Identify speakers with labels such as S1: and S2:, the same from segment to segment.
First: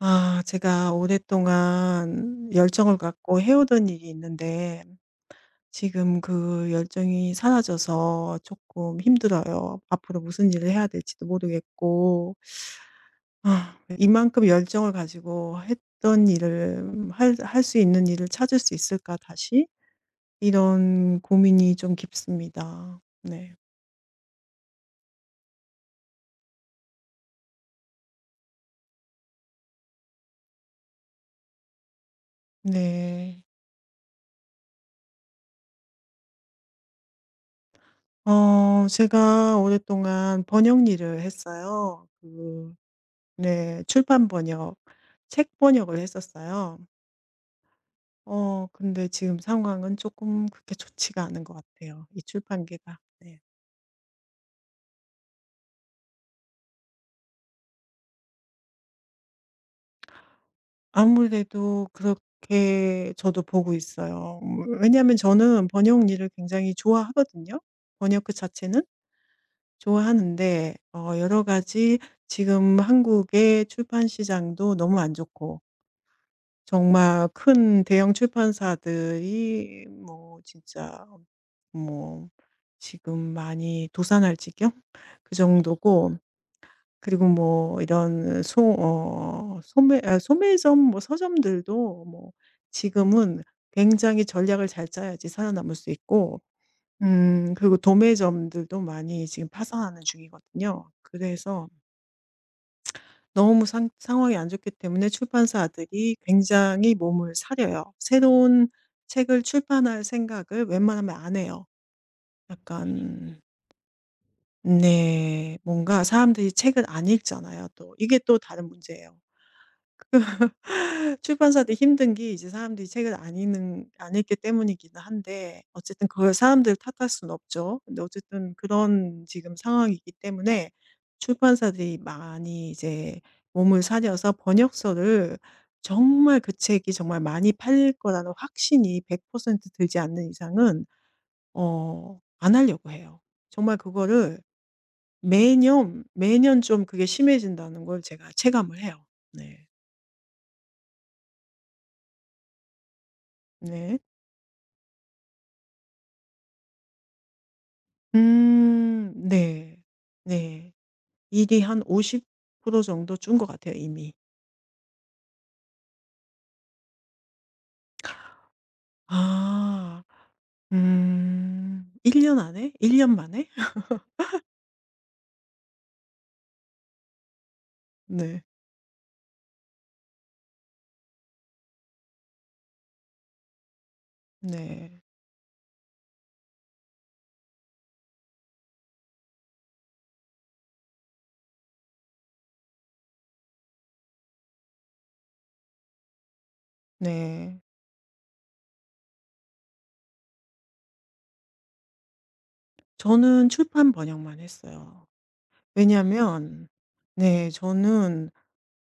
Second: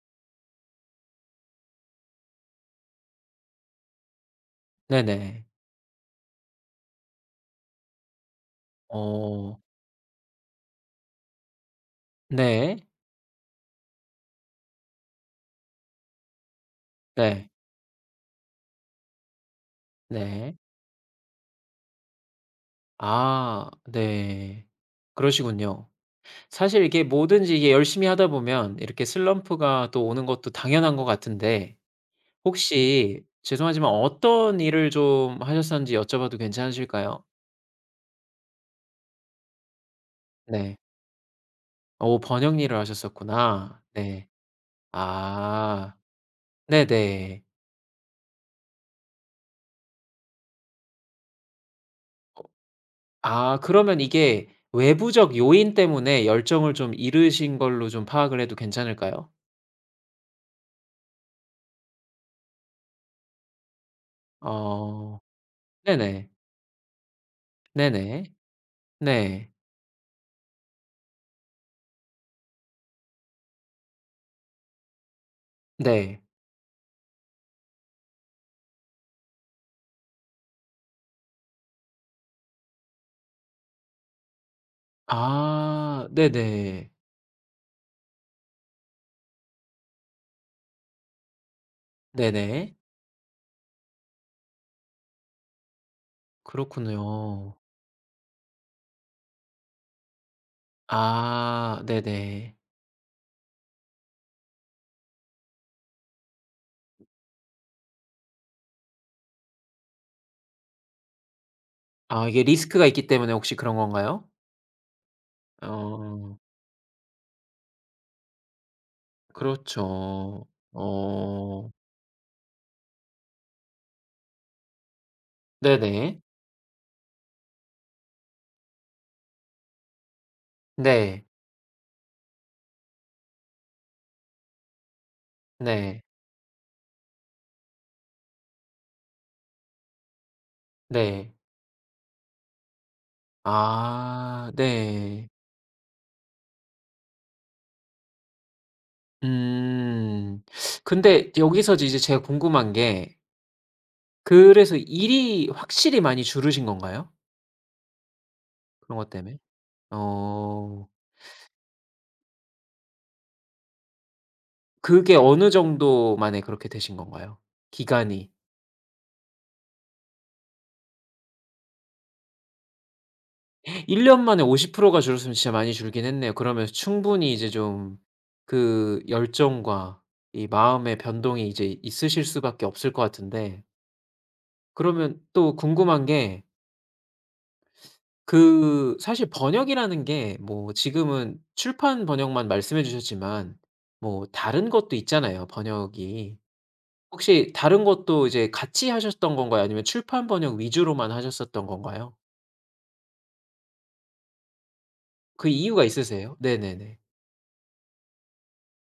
S1: 아, 제가 오랫동안 열정을 갖고 해오던 일이 있는데,
S2: 네네.
S1: 지금 그 열정이 사라져서 조금
S2: 어.
S1: 힘들어요. 앞으로 무슨 일을 해야 될지도 모르겠고,
S2: 네.
S1: 아, 이만큼 열정을 가지고 했던 일을,
S2: 네.
S1: 할 수 있는 일을 찾을 수 있을까, 다시?
S2: 네.
S1: 이런 고민이 좀 깊습니다. 네.
S2: 아, 네. 그러시군요. 사실 이게 뭐든지 이게 열심히 하다 보면 이렇게 슬럼프가 또 오는 것도 당연한 것 같은데, 혹시
S1: 네.
S2: 죄송하지만 어떤 일을 좀 하셨었는지 여쭤봐도 괜찮으실까요?
S1: 제가 오랫동안
S2: 네.
S1: 번역 일을 했어요.
S2: 어, 번역 일을 하셨었구나.
S1: 네. 출판
S2: 네.
S1: 번역, 책
S2: 아.
S1: 번역을 했었어요.
S2: 네네.
S1: 근데 지금 상황은 조금 그렇게 좋지가 않은 것 같아요, 이
S2: 어
S1: 출판계가. 네.
S2: 아, 그러면 이게 외부적 요인 때문에 열정을 좀 잃으신 걸로 좀 파악을 해도 괜찮을까요?
S1: 아무래도 그렇게 저도 보고 있어요. 왜냐하면
S2: 어.
S1: 저는 번역
S2: 네네.
S1: 일을 굉장히 좋아하거든요. 번역 그
S2: 네네.
S1: 자체는
S2: 네.
S1: 좋아하는데 여러 가지 지금 한국의 출판 시장도 너무 안 좋고
S2: 네.
S1: 정말 큰 대형 출판사들이 뭐 진짜 뭐 지금 많이 도산할 지경 그
S2: 아.
S1: 정도고,
S2: 네네.
S1: 그리고 뭐 이런 소 어 소매 아 소매점 뭐 서점들도 뭐
S2: 네네.
S1: 지금은 굉장히 전략을 잘 짜야지 살아남을 수 있고,
S2: 그렇군요.
S1: 그리고 도매점들도 많이 지금 파산하는 중이거든요. 그래서
S2: 아, 네네.
S1: 너무 상 상황이 안 좋기 때문에 출판사들이 굉장히 몸을 사려요. 새로운 책을 출판할 생각을 웬만하면 안 해요.
S2: 아, 이게 리스크가 있기 때문에
S1: 약간,
S2: 혹시 그런 건가요?
S1: 네. 뭔가
S2: 어.
S1: 사람들이 책을 안 읽잖아요 또. 이게 또 다른 문제예요.
S2: 그렇죠. 어.
S1: 출판사도 힘든 게 이제 사람들이 책을 안 읽기 때문이기는 한데 어쨌든
S2: 네네.
S1: 그걸 사람들 탓할 수는 없죠. 근데 어쨌든 그런 지금 상황이기 때문에
S2: 네.
S1: 출판사들이 많이 이제 몸을 사려서 번역서를,
S2: 네.
S1: 정말 그 책이 정말 많이 팔릴 거라는 확신이 100% 들지 않는 이상은
S2: 네.
S1: 안 하려고 해요. 정말 그거를
S2: 아, 네.
S1: 매년, 매년 좀 그게 심해진다는 걸 제가 체감을 해요. 네.
S2: 음. 근데 여기서 이제 제가 궁금한 게,
S1: 네.
S2: 그래서 일이 확실히 많이 줄으신 건가요? 그런 것
S1: 음.
S2: 때문에?
S1: 네. 네.
S2: 어.
S1: 일이 한 50% 정도 준 것 같아요 이미.
S2: 그게 어느 정도 만에 그렇게 되신 건가요? 기간이?
S1: 아. 음. 1년 안에? 1년 만에?
S2: 1년 만에 50%가 줄었으면 진짜 많이 줄긴 했네요. 그러면 충분히 이제 좀
S1: 네.
S2: 그 열정과 이 마음의 변동이 이제 있으실 수밖에 없을 것 같은데,
S1: 네.
S2: 그러면 또 궁금한 게, 그 사실 번역이라는 게 뭐 지금은 출판 번역만 말씀해 주셨지만 뭐 다른 것도 있잖아요, 번역이. 혹시
S1: 네.
S2: 다른 것도 이제 같이 하셨던 건가요? 아니면 출판 번역 위주로만 하셨었던 건가요?
S1: 저는 출판 번역만 했어요.
S2: 그 이유가 있으세요?
S1: 왜냐면,
S2: 네네네.
S1: 네, 저는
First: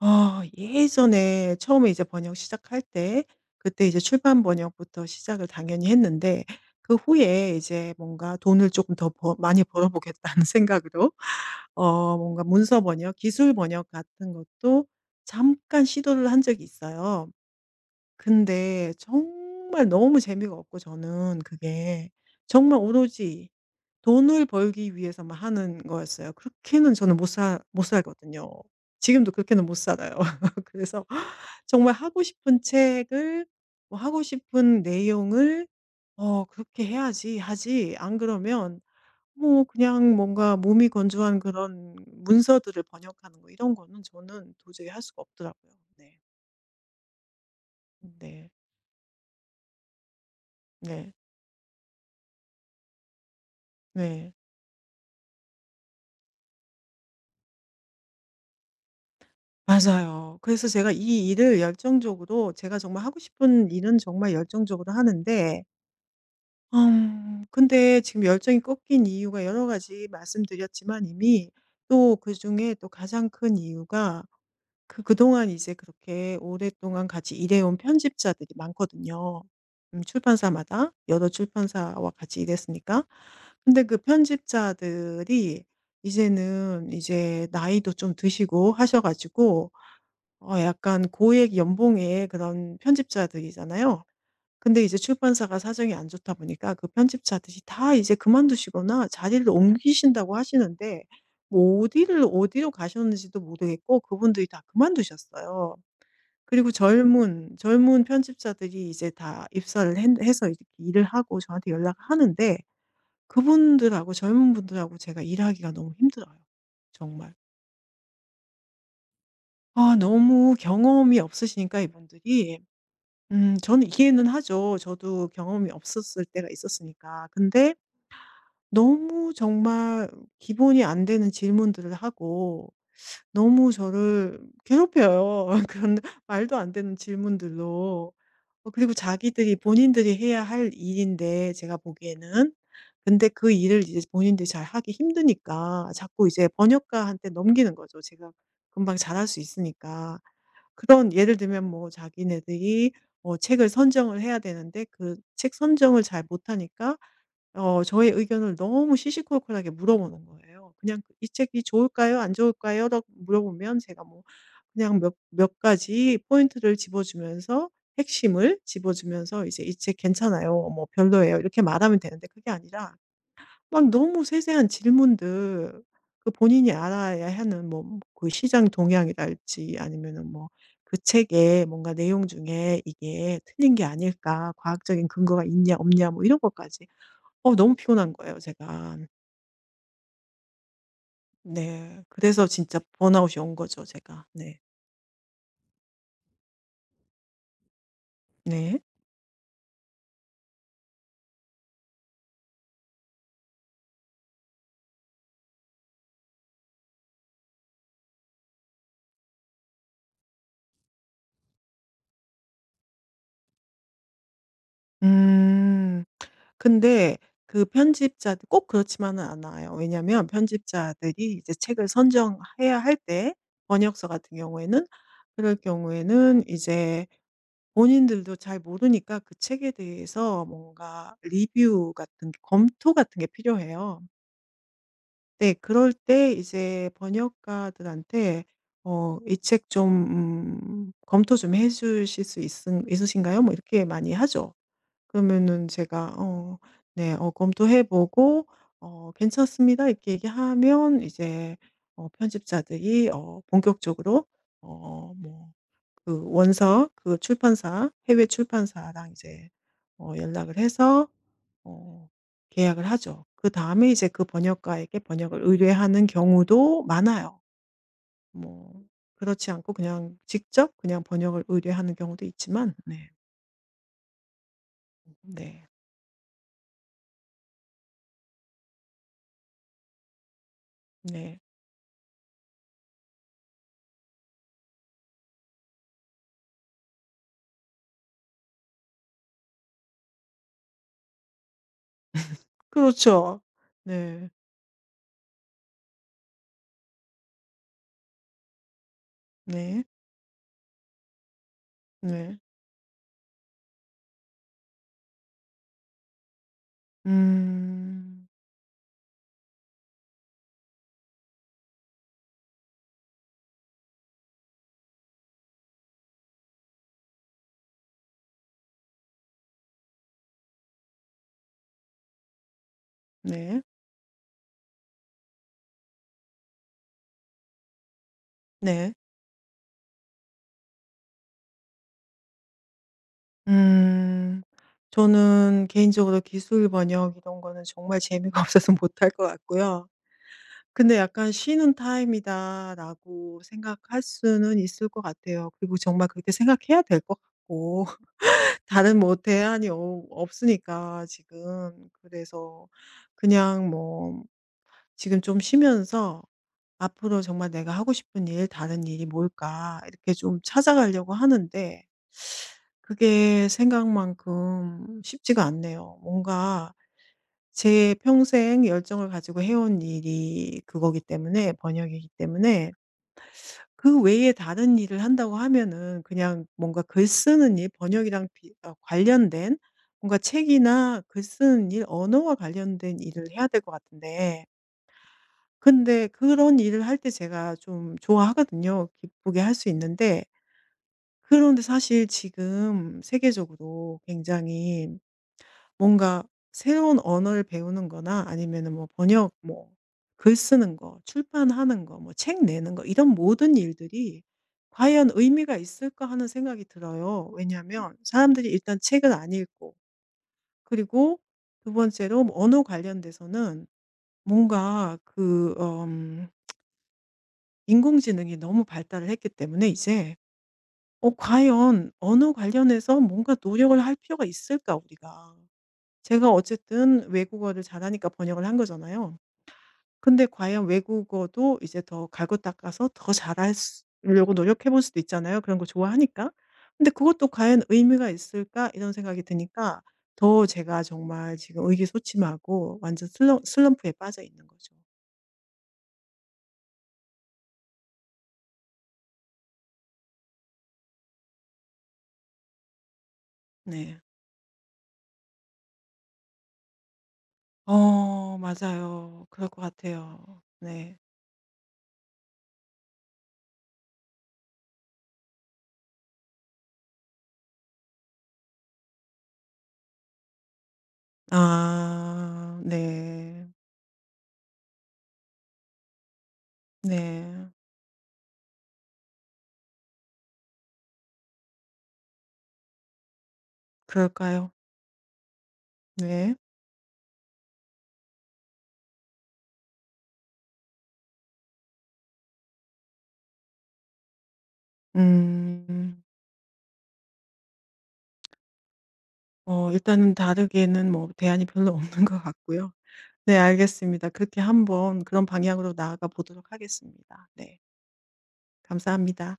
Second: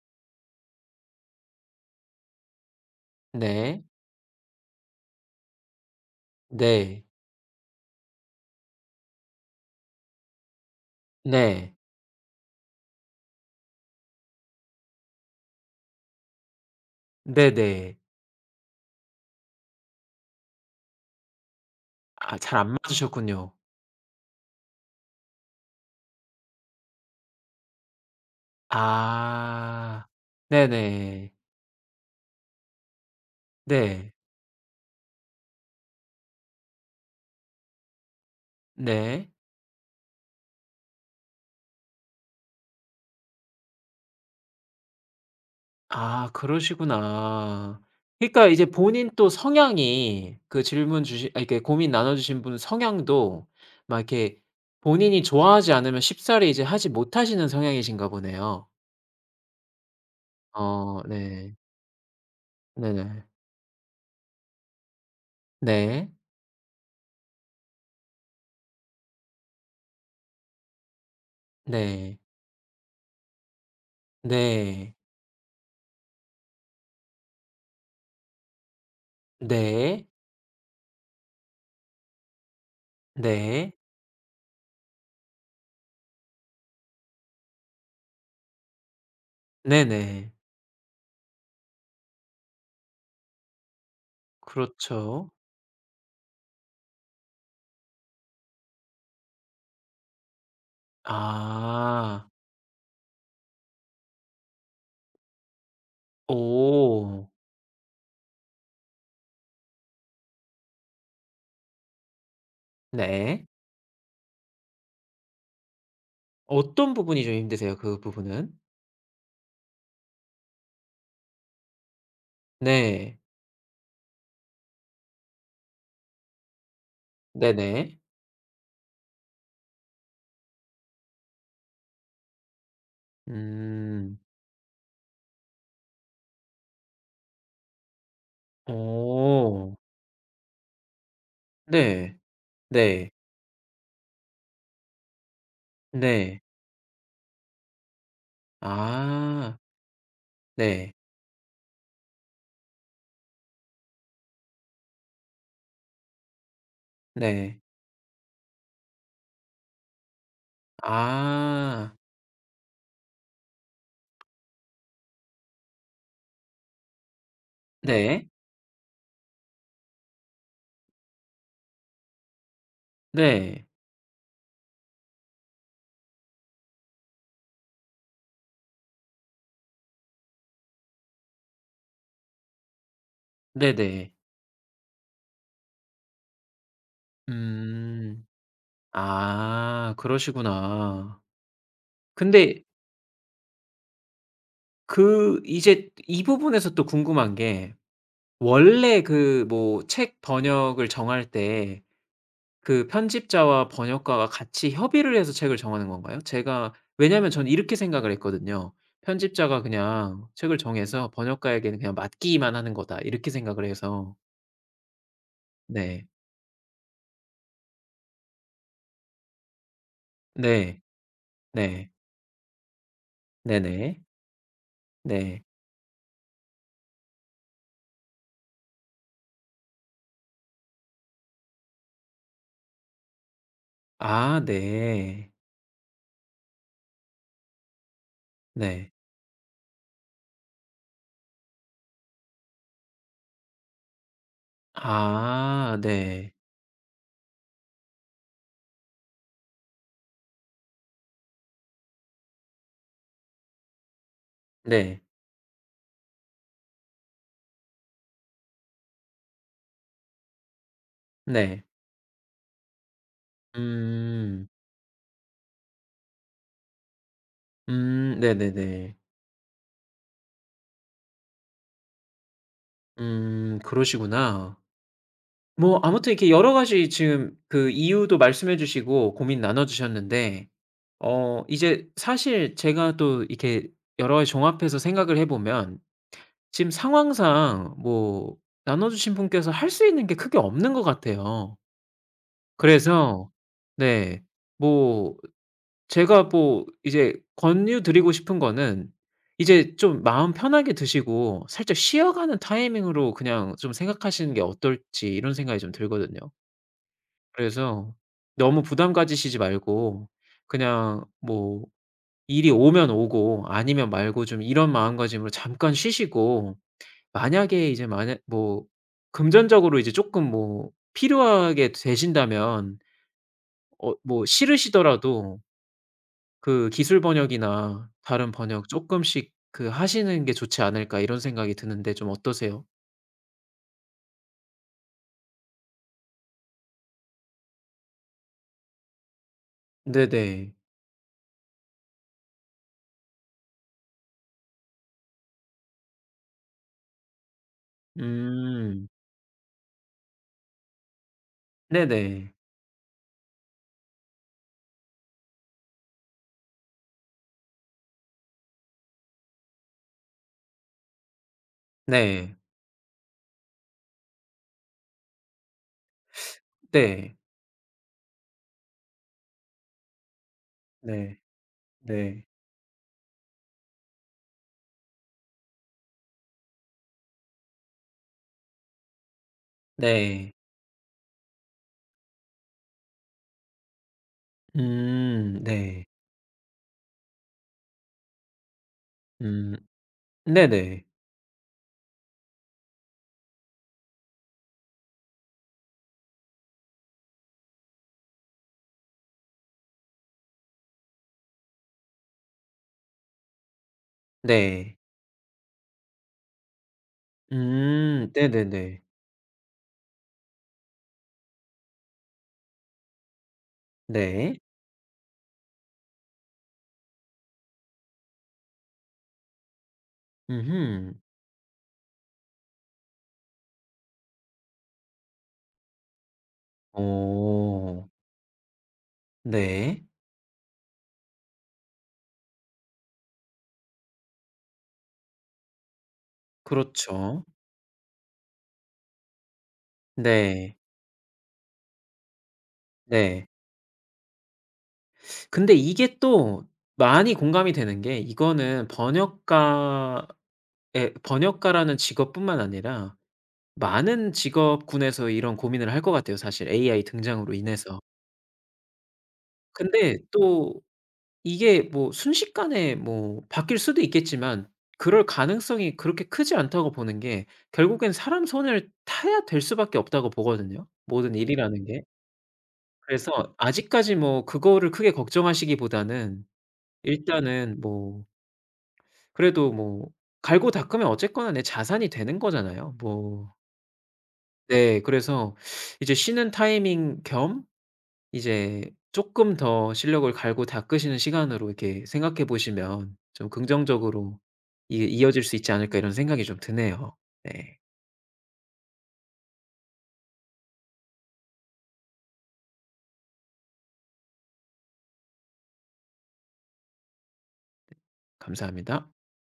S1: 예전에 처음에 이제 번역 시작할 때,
S2: 네,
S1: 그때 이제 출판 번역부터 시작을 당연히 했는데, 그
S2: 네,
S1: 후에 이제 뭔가 돈을 조금 더 많이 벌어 보겠다는 생각으로
S2: 네.
S1: 뭔가 문서 번역, 기술 번역 같은 것도 잠깐 시도를 한 적이 있어요.
S2: 네네.
S1: 근데 정말 너무 재미가 없고 저는 그게
S2: 아, 잘 안
S1: 정말 오로지
S2: 맞으셨군요.
S1: 돈을 벌기 위해서만 하는 거였어요. 그렇게는 저는 못 살거든요. 지금도 그렇게는 못
S2: 아.
S1: 살아요. 그래서
S2: 네네.
S1: 정말 하고 싶은 책을, 뭐
S2: 네.
S1: 하고 싶은 내용을 그렇게 해야지 하지, 안 그러면
S2: 네.
S1: 뭐 그냥 뭔가 몸이 건조한 그런 문서들을 번역하는 거, 이런 거는 저는 도저히 할 수가 없더라고요. 네.
S2: 아, 그러시구나. 그러니까
S1: 네.
S2: 이제 본인 또 성향이, 그 질문
S1: 네.
S2: 주신, 아, 이렇게 고민 나눠 주신 분 성향도 막
S1: 네.
S2: 이렇게 본인이 좋아하지 않으면 쉽사리 이제 하지 못하시는 성향이신가 보네요.
S1: 맞아요. 그래서 제가
S2: 어,
S1: 이
S2: 네.
S1: 일을 열정적으로, 제가 정말 하고
S2: 네네.
S1: 싶은 일은 정말 열정적으로 하는데,
S2: 네,
S1: 근데 지금 열정이 꺾인 이유가 여러 가지 말씀드렸지만, 이미 또
S2: 네.
S1: 그중에 또 가장 큰 이유가,
S2: 네.
S1: 그동안 이제 그렇게 오랫동안 같이 일해온 편집자들이 많거든요.
S2: 네.
S1: 출판사마다 여러 출판사와 같이 일했으니까.
S2: 네.
S1: 근데 그 편집자들이 이제는 이제 나이도 좀 드시고 하셔 가지고
S2: 네네.
S1: 약간 고액 연봉의 그런 편집자들이잖아요. 근데 이제
S2: 그렇죠.
S1: 출판사가 사정이 안 좋다 보니까 그 편집자들이 다 이제 그만두시거나 자리를 옮기신다고 하시는데, 뭐 어디를
S2: 아.
S1: 어디로 가셨는지도 모르겠고 그분들이 다 그만두셨어요. 그리고
S2: 오.
S1: 젊은 편집자들이 이제 다 입사를 했 해서 이렇게 일을 하고 저한테 연락을 하는데,
S2: 네.
S1: 그분들하고 젊은 분들하고 제가 일하기가 너무 힘들어요,
S2: 어떤 부분이 좀
S1: 정말.
S2: 힘드세요? 그 부분은?
S1: 아, 너무 경험이 없으시니까 이분들이.
S2: 네.
S1: 저는 이해는 하죠. 저도 경험이 없었을 때가 있었으니까. 근데
S2: 네네.
S1: 너무 정말 기본이 안 되는 질문들을 하고 너무
S2: 음.
S1: 저를 괴롭혀요. 그런 말도 안 되는 질문들로. 그리고 자기들이
S2: 오.
S1: 본인들이 해야 할 일인데, 제가
S2: 네.
S1: 보기에는.
S2: 네.
S1: 근데 그 일을 이제 본인들이 잘하기 힘드니까 자꾸
S2: 네.
S1: 이제 번역가한테 넘기는 거죠. 제가 금방 잘할 수
S2: 아.
S1: 있으니까.
S2: 네.
S1: 그런, 예를 들면 뭐 자기네들이 책을 선정을 해야 되는데 그 책 선정을 잘 못하니까
S2: 네.
S1: 저의 의견을 너무 시시콜콜하게 물어보는 거예요. 그냥 그 "이 책이
S2: 아.
S1: 좋을까요? 안 좋을까요?"라고 물어보면 제가 뭐 그냥 몇 몇 가지 포인트를 집어주면서,
S2: 네.
S1: 핵심을 집어주면서 이제 "이 책 괜찮아요." 뭐 "별로예요." 이렇게 말하면 되는데, 그게 아니라
S2: 네.
S1: 막 너무 세세한 질문들, 그 본인이 알아야 하는 뭐 그 시장 동향이랄지, 아니면은 뭐 '그 책의 뭔가 내용 중에 이게 틀린 게
S2: 네네.
S1: 아닐까? 과학적인 근거가 있냐 없냐?' 뭐 이런 것까지. 너무 피곤한
S2: 음.
S1: 거예요 제가.
S2: 아, 그러시구나.
S1: 네. 그래서
S2: 근데
S1: 진짜 번아웃이 온 거죠 제가. 네.
S2: 그 이제 이 부분에서 또 궁금한 게,
S1: 네.
S2: 원래 그 뭐 책 번역을 정할 때 그 편집자와 번역가가 같이 협의를 해서 책을 정하는 건가요? 제가 왜냐하면 저는 이렇게 생각을 했거든요. '편집자가 그냥 책을 정해서 번역가에게는 그냥 맡기기만 하는 거다.' 이렇게 생각을 해서.
S1: 음.
S2: 네.
S1: 근데 그 편집자들 꼭 그렇지만은 않아요. 왜냐면 하
S2: 네.
S1: 편집자들이 이제 책을
S2: 네.
S1: 선정해야 할 때,
S2: 네네.
S1: 번역서 같은 경우에는,
S2: 네.
S1: 그럴 경우에는 이제 본인들도 잘 모르니까 그 책에 대해서 뭔가 리뷰 같은 게, 검토 같은 게 필요해요.
S2: 아, 네.
S1: 네. 그럴 때 이제 번역가들한테
S2: 네.
S1: "이 책 좀 검토 좀 해 주실 수 있 있으신가요?" 뭐 이렇게 많이 하죠. 그러면은
S2: 아,
S1: 제가
S2: 네.
S1: 네 검토해 보고 "괜찮습니다." 이렇게 얘기하면 이제 편집자들이 본격적으로
S2: 네.
S1: 뭐 그 원서, 그 출판사, 해외 출판사랑 이제 연락을 해서
S2: 네.
S1: 어 계약을 하죠. 그다음에 이제 그
S2: 음.
S1: 번역가에게 번역을 의뢰하는 경우도 많아요.
S2: 음,
S1: 뭐
S2: 네네네.
S1: 그렇지 않고 그냥 직접 그냥 번역을 의뢰하는 경우도 있지만. 네.
S2: 음, 그러시구나.
S1: 네.
S2: 뭐 아무튼 이렇게 여러 가지 지금 그 이유도 말씀해 주시고 고민 나눠 주셨는데,
S1: 네.
S2: 어 이제 사실 제가 또 이렇게 여러 가지 종합해서 생각을 해 보면 지금 상황상 뭐 나눠 주신 분께서 할 수 있는 게 크게 없는 것 같아요. 음. 그래서
S1: 그렇죠.
S2: 네,
S1: 네.
S2: 뭐 제가 뭐 이제 권유드리고 싶은 거는 이제
S1: 네.
S2: 좀 마음 편하게 드시고 살짝
S1: 네.
S2: 쉬어가는 타이밍으로 그냥 좀 생각하시는 게 어떨지 이런 생각이 좀 들거든요. 그래서
S1: 음.
S2: 너무 부담 가지시지 말고 그냥 뭐 일이 오면 오고 아니면 말고 좀 이런 마음가짐으로 잠깐 쉬시고, 만약에 이제 만약 뭐 금전적으로 이제 조금 뭐 필요하게 되신다면
S1: 네.
S2: 어 뭐 싫으시더라도 그 '기술 번역이나 다른 번역 조
S1: 네.
S2: 쪼끔씩 그 하시는 게 좋지 않을까.' 이런 생각이 드는데 좀 어떠세요?
S1: 음. 저는 개인적으로 기술 번역 이런 거는 정말 재미가 없어서 못할 것 같고요.
S2: 네네.
S1: 근데 약간 '쉬는 타임이다.'라고 생각할 수는 있을 것 같아요. 그리고 정말 그렇게 생각해야 될 것 같고,
S2: 음.
S1: 다른 뭐 대안이 없으니까 지금.
S2: 네네.
S1: 그래서 그냥 뭐 지금 좀 쉬면서 앞으로 정말 내가 하고 싶은 일, 다른 일이 뭘까, 이렇게 좀 찾아가려고 하는데
S2: 네.
S1: 그게 생각만큼 쉽지가 않네요. 뭔가
S2: 네.
S1: 제 평생 열정을 가지고 해온 일이 그거기
S2: 네.
S1: 때문에, 번역이기
S2: 네.
S1: 때문에, 그 외에 다른 일을 한다고 하면은 그냥 뭔가 글 쓰는 일, 번역이랑 관련된 뭔가
S2: 네.
S1: 책이나 글 쓰는 일, 언어와 관련된 일을 해야 될 것 같은데,
S2: 음, 네.
S1: 근데 그런 일을 할 때 제가 좀 좋아하거든요. 기쁘게 할
S2: 음,
S1: 수 있는데,
S2: 네네.
S1: 그런데 사실 지금 세계적으로 굉장히 뭔가 새로운 언어를 배우는 거나, 아니면은 뭐 번역, 뭐 글 쓰는 거, 출판하는 거, 뭐 책 내는 거, 이런 모든 일들이
S2: 네.
S1: 과연 의미가 있을까 하는 생각이 들어요. 왜냐하면
S2: 음,
S1: 사람들이 일단
S2: 네네네.
S1: 책을 안 읽고, 그리고 두 번째로 뭐 언어 관련돼서는
S2: 네,
S1: 뭔가 그인공지능이 너무 발달을 했기 때문에 이제
S2: 음음.
S1: 과연 언어 관련해서 뭔가 노력을 할 필요가 있을까, 우리가. 제가 어쨌든 외국어를
S2: 어.
S1: 잘하니까 번역을 한 거잖아요.
S2: 네.
S1: 근데 과연 외국어도 이제 더 갈고 닦아서 더 잘하 려고 노력해 볼 수도 있잖아요, 그런 거 좋아하니까. 근데
S2: 그렇죠.
S1: 그것도 '과연 의미가 있을까?' 이런 생각이 드니까 더
S2: 네.
S1: 제가 정말 지금 의기소침하고, 완전
S2: 네.
S1: 슬럼프에 빠져 있는 거죠.
S2: 근데 이게 또 많이 공감이 되는 게, 이거는 번역가의, 번역가라는 직업뿐만 아니라
S1: 네.
S2: 많은 직업군에서 이런 고민을 할 것 같아요, 사실 AI 등장으로 인해서.
S1: 맞아요. 그럴 것
S2: 근데
S1: 같아요.
S2: 또
S1: 네.
S2: 이게 뭐 순식간에 뭐 바뀔 수도 있겠지만 그럴 가능성이 그렇게 크지 않다고 보는 게, 결국엔 사람 손을 타야 될 수밖에 없다고 보거든요, 모든 일이라는 게.
S1: 아,
S2: 그래서
S1: 네.
S2: 아직까지 뭐 그거를 크게 걱정하시기보다는
S1: 네.
S2: 일단은 뭐 그래도 뭐 갈고 닦으면 어쨌거나 내 자산이 되는 거잖아요. 뭐
S1: 그럴까요?
S2: 네, 그래서 이제 쉬는
S1: 네.
S2: 타이밍 겸 이제 쪼끔 더 실력을 갈고 닦으시는 시간으로 이렇게 생각해 보시면 좀 긍정적으로 이, 이어질 수 있지 않을까 이런
S1: 음.
S2: 생각이 좀 드네요. 네.
S1: 일단은 다르게는 뭐 대안이 별로 없는 것 같고요. 네, 알겠습니다. 그렇게 한번 그런 방향으로 나아가 보도록 하겠습니다. 네.
S2: 감사합니다.
S1: 감사합니다.